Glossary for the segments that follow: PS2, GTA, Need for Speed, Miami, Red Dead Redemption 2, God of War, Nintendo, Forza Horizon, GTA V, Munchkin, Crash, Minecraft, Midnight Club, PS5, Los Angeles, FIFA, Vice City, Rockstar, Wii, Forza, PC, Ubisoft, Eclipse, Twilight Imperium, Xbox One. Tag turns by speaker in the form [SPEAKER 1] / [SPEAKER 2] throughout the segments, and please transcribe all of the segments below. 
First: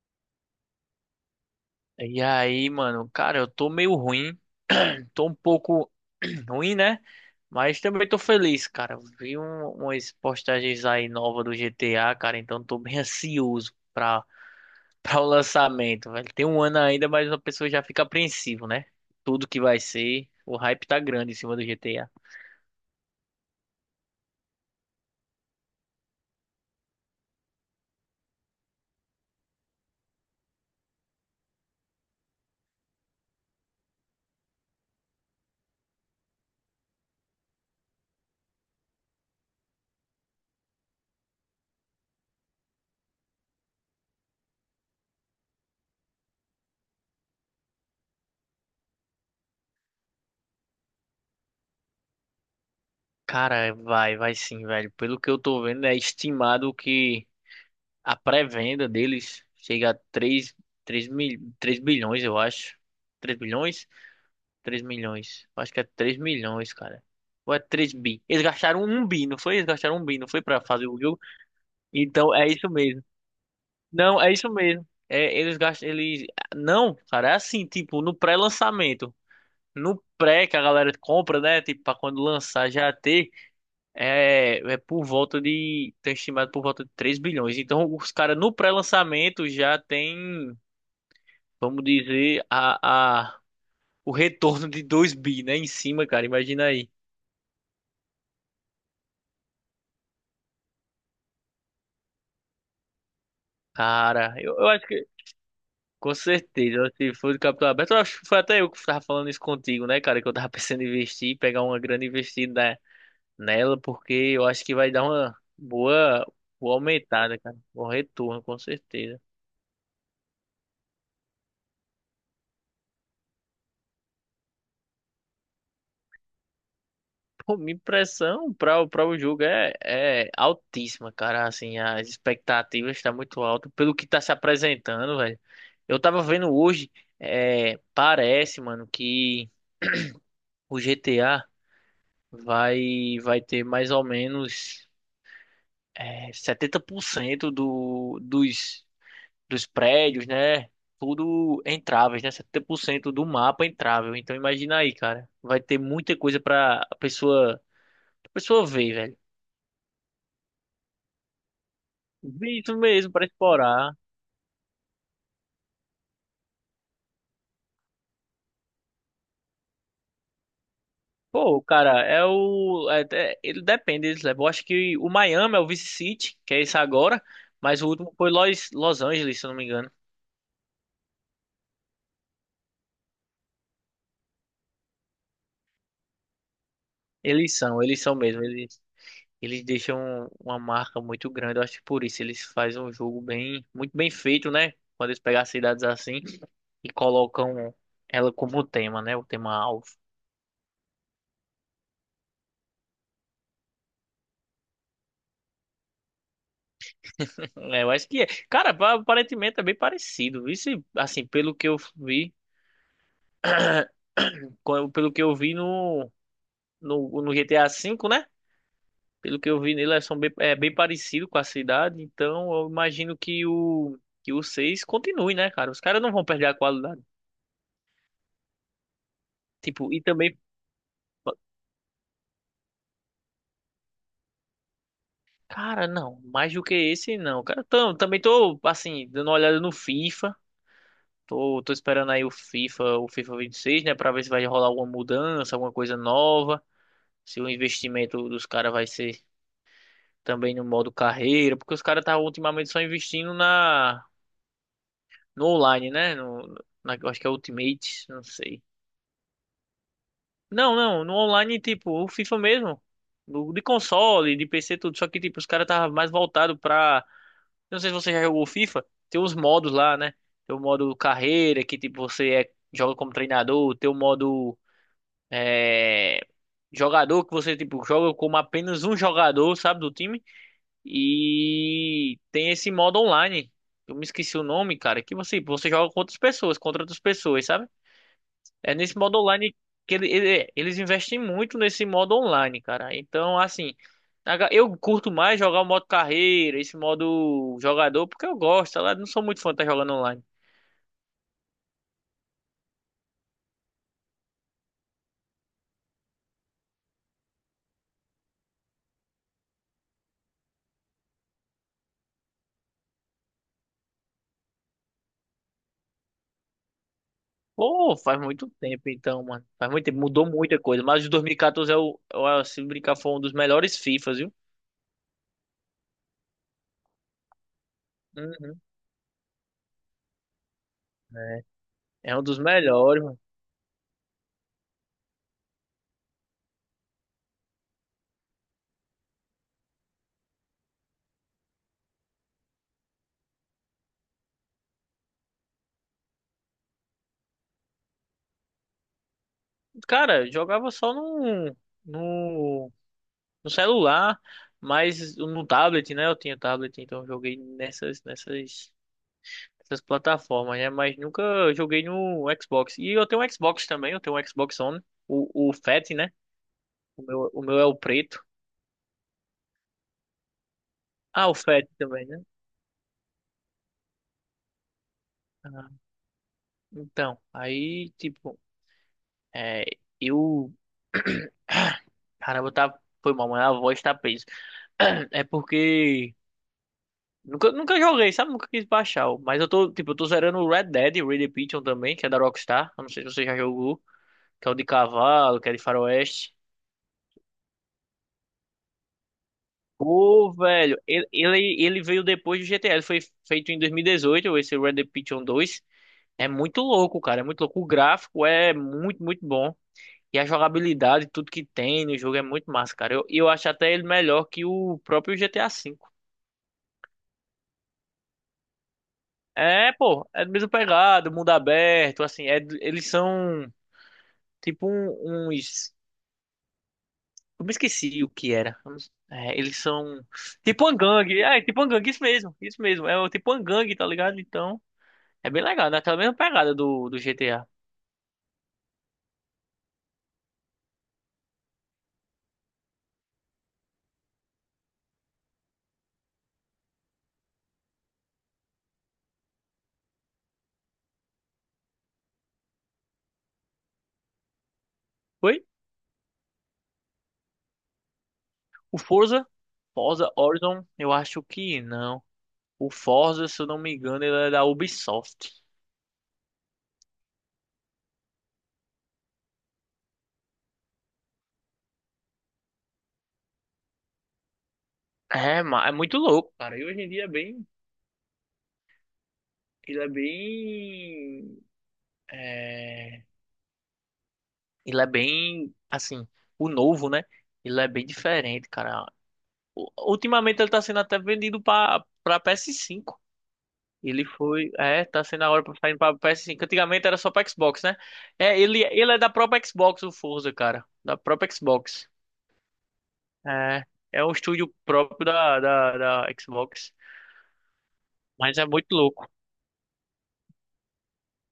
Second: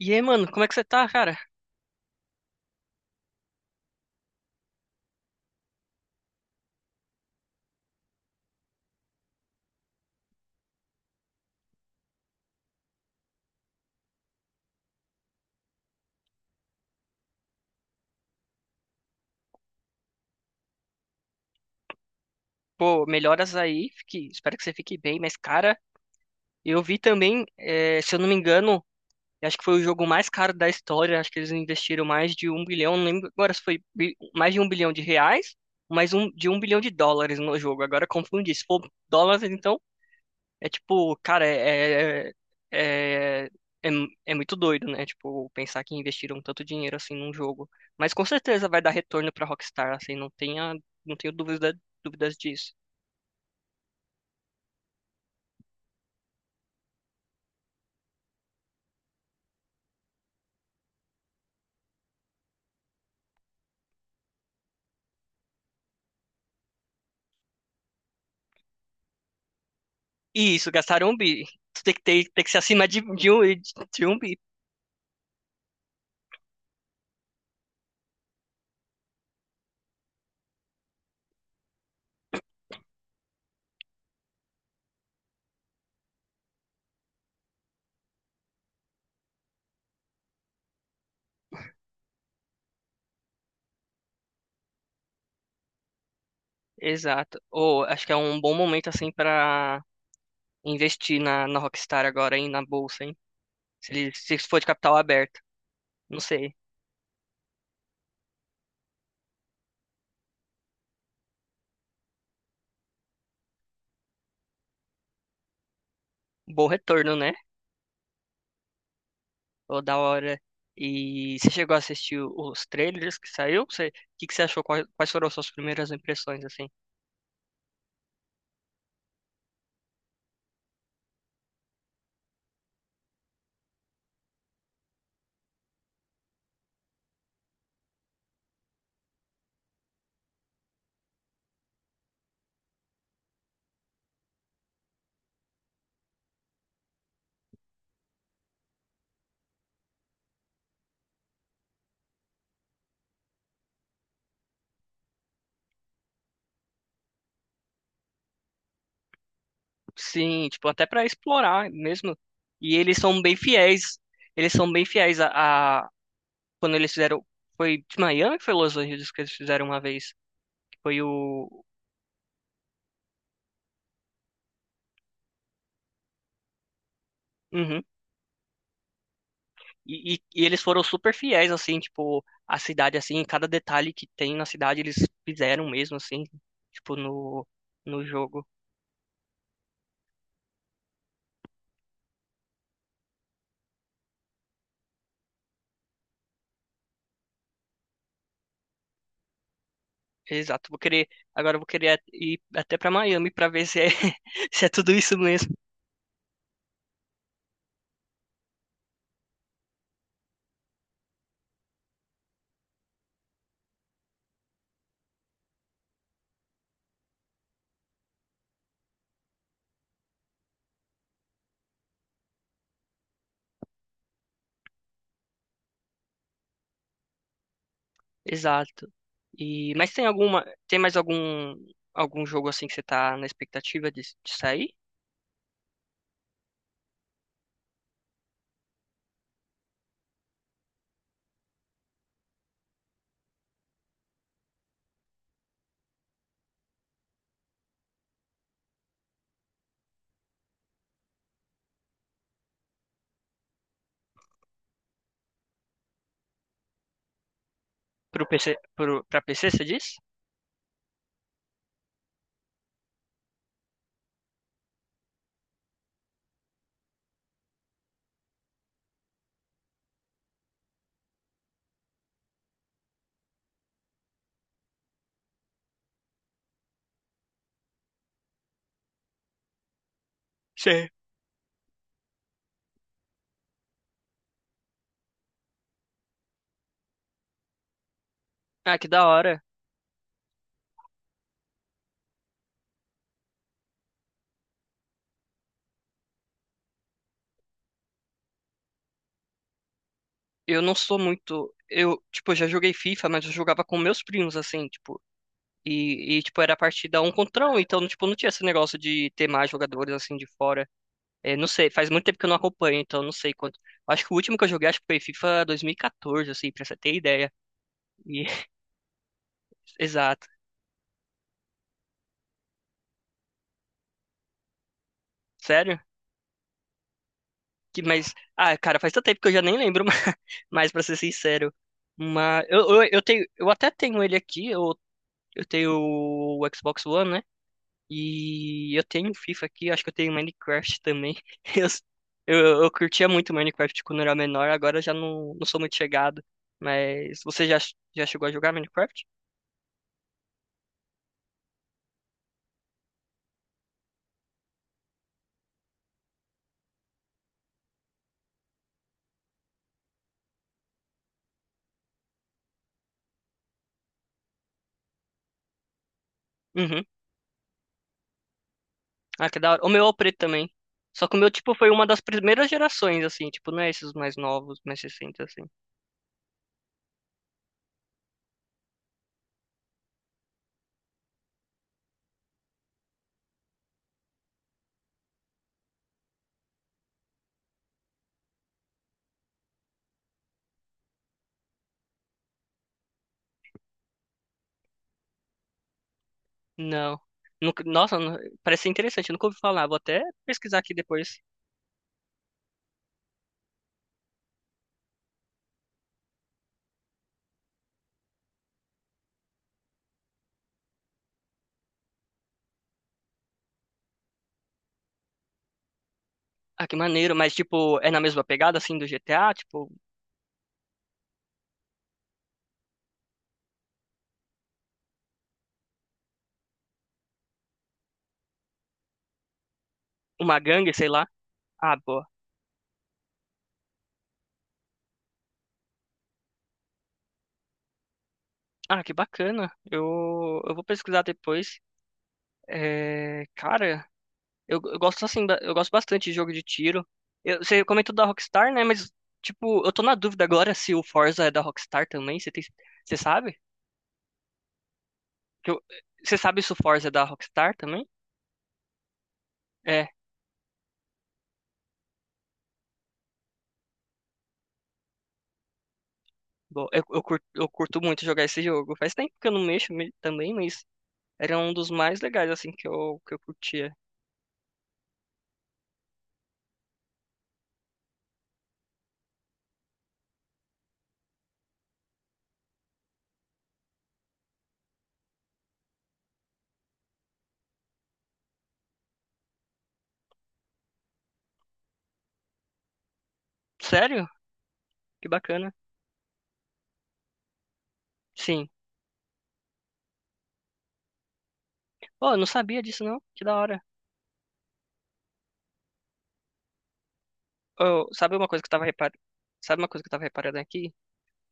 [SPEAKER 1] E aí, mano, como é que você tá, cara?
[SPEAKER 2] E aí, mano, cara, eu tô meio ruim. Tô um pouco ruim, né? Mas também tô feliz, cara. Vi umas postagens aí novas do GTA, cara, então tô bem ansioso pra o lançamento, velho. Tem um ano ainda, mas a pessoa já fica apreensivo, né? Tudo que vai ser. O hype tá grande em cima do GTA.
[SPEAKER 1] Pô, melhoras aí, espero que você fique bem. Mas, cara, eu vi também, se eu não me engano, eu acho que foi o jogo mais caro da história. Acho que eles investiram mais de um bilhão, não lembro agora se foi mais de um bilhão de reais, de um bilhão de dólares no jogo. Agora confundi, se for dólares, então... É tipo, cara, é, é, é é muito doido, né? Tipo, pensar que investiram tanto dinheiro assim num jogo. Mas com certeza vai dar retorno pra Rockstar, assim, não tenho dúvidas disso.
[SPEAKER 2] Cara, vai sim, velho. Pelo que eu tô vendo, é estimado que a pré-venda deles chega a 3 3 mil, 3 bilhões, eu acho. 3 bilhões? Três milhões. Eu acho que é 3 milhões, cara. Ou é 3 bi? Eles gastaram um bi, não foi? Eles gastaram um bi, não foi
[SPEAKER 1] E
[SPEAKER 2] pra
[SPEAKER 1] isso,
[SPEAKER 2] fazer o
[SPEAKER 1] gastaram um
[SPEAKER 2] jogo?
[SPEAKER 1] bi. Tu tem que ter,
[SPEAKER 2] Então
[SPEAKER 1] tem
[SPEAKER 2] é
[SPEAKER 1] que ser
[SPEAKER 2] isso
[SPEAKER 1] acima de,
[SPEAKER 2] mesmo.
[SPEAKER 1] de, um, de um
[SPEAKER 2] Não, é
[SPEAKER 1] bi.
[SPEAKER 2] isso mesmo. É, eles gastam, eles. Não, cara, é assim, tipo, no pré-lançamento. No pré que a galera compra, né? Tipo, pra quando lançar já ter. É por volta de. Tem estimado por volta de 3 bilhões. Então, os caras no pré-lançamento já tem, vamos dizer, o retorno de 2 bi, né? Em cima, cara. Imagina aí.
[SPEAKER 1] Exato. Ou acho que é um bom momento, assim, pra investir na Rockstar agora, hein? Na bolsa, hein? Se, ele,
[SPEAKER 2] Cara,
[SPEAKER 1] se
[SPEAKER 2] eu,
[SPEAKER 1] for de
[SPEAKER 2] eu acho
[SPEAKER 1] capital
[SPEAKER 2] que,
[SPEAKER 1] aberto.
[SPEAKER 2] com
[SPEAKER 1] Não sei.
[SPEAKER 2] certeza, se for de capital aberto, eu acho que foi até eu que tava falando isso contigo, né, cara? Que eu tava pensando em investir, pegar uma grande investida nela, porque eu acho que vai dar uma boa,
[SPEAKER 1] Bom
[SPEAKER 2] boa
[SPEAKER 1] retorno, né?
[SPEAKER 2] aumentada, cara. Bom retorno, com certeza.
[SPEAKER 1] Ô, da hora. E você chegou a assistir os trailers que saiu? Você, o que que você achou? Quais foram as suas primeiras impressões, assim?
[SPEAKER 2] Pô, minha impressão para o pra o jogo é altíssima, cara. Assim, as expectativas estão muito altas pelo que tá se apresentando, velho. Eu tava vendo hoje, é, parece, mano, que o GTA. Vai ter mais ou menos 70% dos prédios, né? Tudo entráveis, né? 70% do mapa entrável. Então imagina aí, cara. Vai ter muita coisa pra a pessoa ver, velho.
[SPEAKER 1] Sim, tipo, até pra explorar mesmo.
[SPEAKER 2] Ver
[SPEAKER 1] E
[SPEAKER 2] isso
[SPEAKER 1] eles
[SPEAKER 2] mesmo,
[SPEAKER 1] são
[SPEAKER 2] pra
[SPEAKER 1] bem
[SPEAKER 2] explorar.
[SPEAKER 1] fiéis. Eles são bem fiéis a- quando eles fizeram. Foi de Miami, que foi Los Angeles que eles fizeram uma vez. Que Foi
[SPEAKER 2] Pô,
[SPEAKER 1] o.
[SPEAKER 2] cara, é o. Ele depende, eles levam. Eu acho que o Miami é o Vice City, que é isso agora. Mas
[SPEAKER 1] Uhum.
[SPEAKER 2] o último foi Los Angeles, se eu não me engano.
[SPEAKER 1] E eles foram super fiéis, assim, tipo, a cidade, assim, cada detalhe que tem na cidade eles fizeram mesmo, assim, tipo,
[SPEAKER 2] Eles são, eles
[SPEAKER 1] no
[SPEAKER 2] são mesmo.
[SPEAKER 1] jogo.
[SPEAKER 2] Eles deixam uma marca muito grande. Eu acho que por isso eles fazem um jogo bem, muito bem feito, né? Quando eles pegam as cidades assim e colocam ela como tema, né? O tema alvo.
[SPEAKER 1] Exato, vou querer, agora eu vou querer ir até pra Miami pra ver se é, se é tudo isso mesmo.
[SPEAKER 2] É, eu acho que é. Cara, aparentemente é bem parecido. Isso, assim, pelo que eu vi, pelo que eu vi no GTA V, né? Pelo que eu vi nele, elas são bem, é bem parecido com a cidade. Então, eu imagino que o 6 continue, né, cara? Os caras não vão perder a qualidade.
[SPEAKER 1] Exato. E mas
[SPEAKER 2] Tipo, e
[SPEAKER 1] tem
[SPEAKER 2] também.
[SPEAKER 1] alguma, tem mais algum jogo assim que você tá na expectativa de sair
[SPEAKER 2] Cara, não, mais do que esse, não. Cara, também tô, assim, dando uma olhada no FIFA. Tô esperando aí o FIFA 26, né, pra ver se vai rolar alguma mudança, alguma coisa nova. Se o investimento dos caras vai ser também no modo carreira, porque os caras tá ultimamente só investindo na no online, né? No, na, Eu acho que é Ultimate, não
[SPEAKER 1] pro PC,
[SPEAKER 2] sei.
[SPEAKER 1] pro para PC, você diz?
[SPEAKER 2] Não, não, no online, tipo, o FIFA mesmo. No, de console, de PC, tudo. Só que, tipo, os caras tava mais voltado pra. Eu não sei se você já jogou FIFA, tem os modos lá, né? Tem o modo carreira, que tipo, você joga como treinador, tem o modo é, jogador, que você tipo, joga como apenas um jogador, sabe, do time.
[SPEAKER 1] Sim.
[SPEAKER 2] E tem esse modo online. Eu me esqueci o nome, cara, que você joga com outras pessoas, contra outras pessoas, sabe? É
[SPEAKER 1] Ah, que
[SPEAKER 2] nesse
[SPEAKER 1] da
[SPEAKER 2] modo
[SPEAKER 1] hora.
[SPEAKER 2] online que eles investem muito nesse modo online, cara. Então, assim, eu curto mais jogar o modo carreira, esse modo jogador, porque eu gosto. Eu não sou muito fã de estar jogando online.
[SPEAKER 1] Eu não sou muito, eu, tipo, eu já joguei FIFA, mas eu jogava com meus primos assim, tipo, e tipo era partida um contra um, então tipo não tinha esse negócio de ter mais jogadores assim de fora. É, não sei, faz muito tempo que eu não acompanho, então não sei quanto. Acho que o último que eu joguei, acho que foi FIFA 2014, assim, pra você ter ideia.
[SPEAKER 2] Pô, faz
[SPEAKER 1] E-
[SPEAKER 2] muito tempo então, mano. Faz muito tempo, mudou
[SPEAKER 1] Exato.
[SPEAKER 2] muita coisa. Mas o 2014 é se brincar, foi um dos melhores FIFAs, viu?
[SPEAKER 1] Sério? Que, mas, ah,
[SPEAKER 2] Uhum.
[SPEAKER 1] cara, faz tanto tempo que eu já nem lembro mais, mas pra ser
[SPEAKER 2] É,
[SPEAKER 1] sincero.
[SPEAKER 2] é um dos
[SPEAKER 1] Mas, eu
[SPEAKER 2] melhores, mano.
[SPEAKER 1] tenho, eu até tenho ele aqui, eu tenho o Xbox One, né? E eu tenho FIFA aqui, acho que eu tenho Minecraft também. Eu curtia muito Minecraft quando eu era menor, agora eu já não sou muito chegado. Mas, você já, já chegou a jogar Minecraft?
[SPEAKER 2] Cara, eu jogava só no, no celular, mas no tablet, né? Eu tinha tablet, então eu joguei nessas, nessas. Essas plataformas, né? Mas nunca joguei no Xbox. E eu tenho um Xbox também, eu tenho um Xbox One, o Fat, né?
[SPEAKER 1] Uhum.
[SPEAKER 2] O meu é o preto.
[SPEAKER 1] Ah, que da hora. O meu é o preto também. Só que o
[SPEAKER 2] Ah,
[SPEAKER 1] meu,
[SPEAKER 2] o
[SPEAKER 1] tipo,
[SPEAKER 2] Fat
[SPEAKER 1] foi uma das
[SPEAKER 2] também, né?
[SPEAKER 1] primeiras gerações, assim. Tipo, não é esses mais novos, mais recentes, assim.
[SPEAKER 2] Ah, então, aí, tipo, é, eu. Caramba, tá. Foi mal, mas a voz tá presa. É porque. Nunca, nunca joguei, sabe? Nunca quis baixar. Mas eu tô, tipo, eu tô zerando o Red Dead Redemption também, que é da Rockstar. Eu não sei se você já jogou. Que é o de cavalo, que é de faroeste.
[SPEAKER 1] Não. Nossa, parece ser interessante. Eu nunca ouvi falar. Vou até
[SPEAKER 2] Pô,
[SPEAKER 1] pesquisar aqui
[SPEAKER 2] velho, ele,
[SPEAKER 1] depois.
[SPEAKER 2] ele, ele veio depois do GTA, ele foi feito em 2018, esse Red Dead Redemption 2. É muito louco, cara, é muito louco. O gráfico é muito, muito bom. E a jogabilidade, tudo que tem no jogo é muito massa, cara. Eu acho até ele melhor que o próprio GTA V.
[SPEAKER 1] Ah, que maneiro. Mas, tipo, é na mesma pegada, assim, do GTA? Tipo,
[SPEAKER 2] É, pô, é do mesmo pegado, mundo aberto, assim, eles são tipo uns... Eu me esqueci o que era. É, eles são
[SPEAKER 1] uma
[SPEAKER 2] tipo
[SPEAKER 1] gangue,
[SPEAKER 2] uma
[SPEAKER 1] sei lá.
[SPEAKER 2] gangue, é, tipo uma
[SPEAKER 1] Ah,
[SPEAKER 2] gangue, isso
[SPEAKER 1] boa.
[SPEAKER 2] mesmo, isso mesmo. É o tipo uma gangue, tá ligado? Então... É bem legal, né? Aquela mesma pegada do GTA.
[SPEAKER 1] Ah, que bacana. Eu vou pesquisar depois. É, cara, eu gosto assim, eu gosto bastante de jogo de tiro. Você comentou da Rockstar, né? Mas, tipo, eu tô na dúvida agora se o Forza é da Rockstar também. Você tem, você sabe?
[SPEAKER 2] Oi.
[SPEAKER 1] Que eu- você sabe se o Forza é da Rockstar também?
[SPEAKER 2] O Forza,
[SPEAKER 1] É,
[SPEAKER 2] Forza Horizon, eu acho que não. O Forza, se eu não me engano, ele é da Ubisoft.
[SPEAKER 1] bom, eu curto muito jogar esse jogo. Faz tempo que eu não mexo também, mas era um dos mais legais, assim, que eu curtia.
[SPEAKER 2] É, é muito louco, cara. E hoje em dia é bem. Ele é bem. É... Ele é bem. Assim, o novo, né? Ele é bem diferente, cara. Ultimamente ele tá sendo até vendido pra PS5. Ele
[SPEAKER 1] Sério?
[SPEAKER 2] foi. É, tá
[SPEAKER 1] Que
[SPEAKER 2] sendo a hora
[SPEAKER 1] bacana.
[SPEAKER 2] pra sair pra PS5. Antigamente era só pra Xbox, né? É,
[SPEAKER 1] Sim.
[SPEAKER 2] ele é da própria Xbox, o Forza, cara. Da própria Xbox.
[SPEAKER 1] Pô, eu não sabia disso, não. Que da hora.
[SPEAKER 2] É, é um estúdio próprio da Xbox.
[SPEAKER 1] Sabe uma
[SPEAKER 2] Mas
[SPEAKER 1] coisa que
[SPEAKER 2] é
[SPEAKER 1] eu tava
[SPEAKER 2] muito
[SPEAKER 1] reparando?
[SPEAKER 2] louco.
[SPEAKER 1] Sabe uma coisa que eu tava reparando aqui?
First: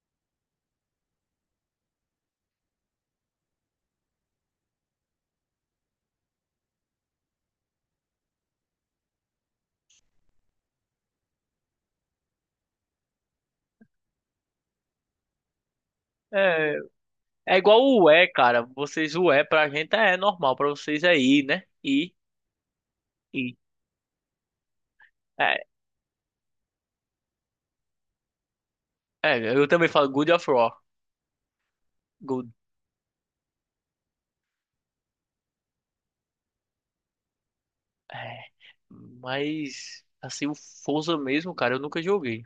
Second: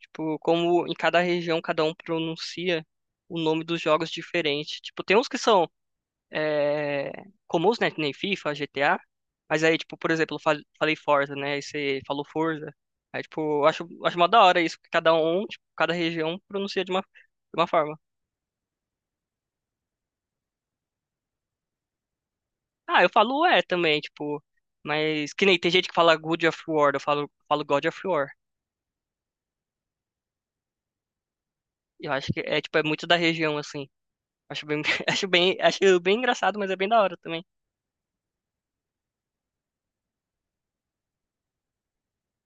[SPEAKER 1] Tipo, como em cada região cada um pronuncia o nome dos jogos diferente. Tipo, tem uns que são é, comuns, né? que Nem FIFA, GTA. Mas aí, tipo, por exemplo, eu falei Forza, né? Aí você falou Forza. Aí, tipo, acho mó da hora isso, que cada um, tipo, cada região
[SPEAKER 2] É,
[SPEAKER 1] pronuncia de
[SPEAKER 2] é
[SPEAKER 1] uma
[SPEAKER 2] igual
[SPEAKER 1] forma.
[SPEAKER 2] o U E, cara. Vocês, o Wii pra gente é normal, pra vocês é I, né? I,
[SPEAKER 1] Ah, eu falo
[SPEAKER 2] I.
[SPEAKER 1] é também, tipo. Mas que
[SPEAKER 2] É,
[SPEAKER 1] nem tem gente que fala God of War, eu falo God of War.
[SPEAKER 2] é, eu também falo Good of War.
[SPEAKER 1] Eu acho que
[SPEAKER 2] Good.
[SPEAKER 1] é, tipo, é muito da região, assim. Acho bem, acho bem engraçado, mas é bem da hora também.
[SPEAKER 2] É, mas, assim, o Forza mesmo, cara, eu nunca joguei.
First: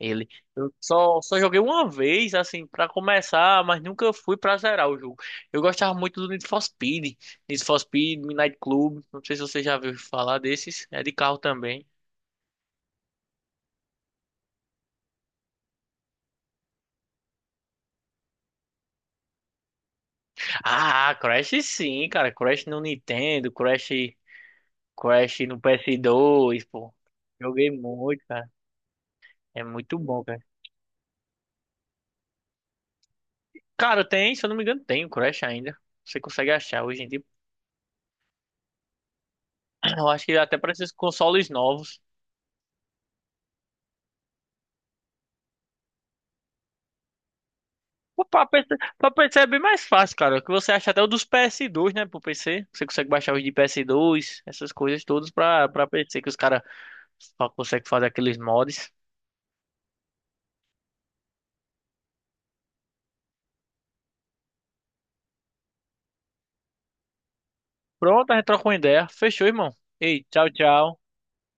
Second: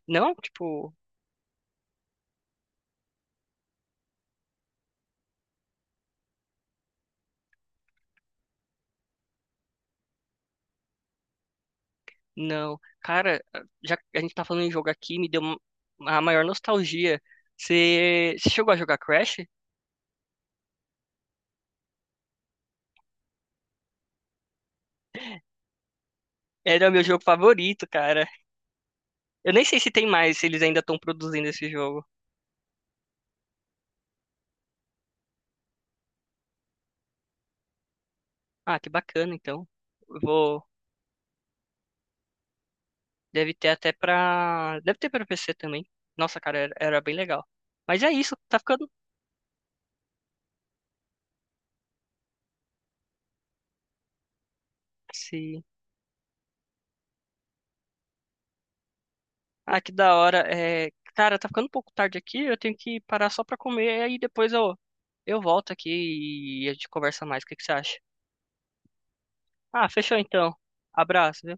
[SPEAKER 2] Ele.
[SPEAKER 1] Não,
[SPEAKER 2] Eu
[SPEAKER 1] tipo,
[SPEAKER 2] só joguei uma vez, assim, pra começar, mas nunca fui pra zerar o jogo. Eu gostava muito do Need for Speed. Need for Speed, Midnight Club. Não sei se você já viu falar desses. É de carro também.
[SPEAKER 1] não. Cara, já que a gente tá falando em jogo aqui, me deu a maior nostalgia. Você chegou a jogar Crash?
[SPEAKER 2] Ah, Crash sim, cara. Crash no Nintendo, Crash no PS2,
[SPEAKER 1] Era o
[SPEAKER 2] pô.
[SPEAKER 1] meu jogo
[SPEAKER 2] Joguei
[SPEAKER 1] favorito,
[SPEAKER 2] muito,
[SPEAKER 1] cara.
[SPEAKER 2] cara.
[SPEAKER 1] Eu nem
[SPEAKER 2] É
[SPEAKER 1] sei se
[SPEAKER 2] muito
[SPEAKER 1] tem
[SPEAKER 2] bom,
[SPEAKER 1] mais,
[SPEAKER 2] cara.
[SPEAKER 1] se eles ainda estão produzindo esse jogo.
[SPEAKER 2] Cara, tem, se eu não me engano, tem o Crash ainda. Você consegue achar hoje em dia.
[SPEAKER 1] Ah, que bacana, então.
[SPEAKER 2] Eu
[SPEAKER 1] Eu
[SPEAKER 2] acho que até
[SPEAKER 1] Vou,
[SPEAKER 2] para esses consoles novos.
[SPEAKER 1] deve ter até pra, deve ter pra PC também. Nossa, cara, era bem legal. Mas é isso,
[SPEAKER 2] O
[SPEAKER 1] tá
[SPEAKER 2] pra PC,
[SPEAKER 1] ficando.
[SPEAKER 2] Pra PC é bem mais fácil, cara. Que você acha até o dos PS2, né? Pro PC. Você consegue baixar os de PS2, essas coisas todas
[SPEAKER 1] Sim.
[SPEAKER 2] pra PC, que os caras só conseguem fazer aqueles mods.
[SPEAKER 1] Ah, que da hora. É, cara, tá ficando um pouco tarde aqui, eu tenho que parar só pra comer, aí depois eu volto aqui e a gente conversa mais. O que que você acha?
[SPEAKER 2] Pronto, a gente troca uma ideia. Fechou, irmão.
[SPEAKER 1] Ah, fechou
[SPEAKER 2] Ei, tchau,
[SPEAKER 1] então.
[SPEAKER 2] tchau.
[SPEAKER 1] Abraço, viu?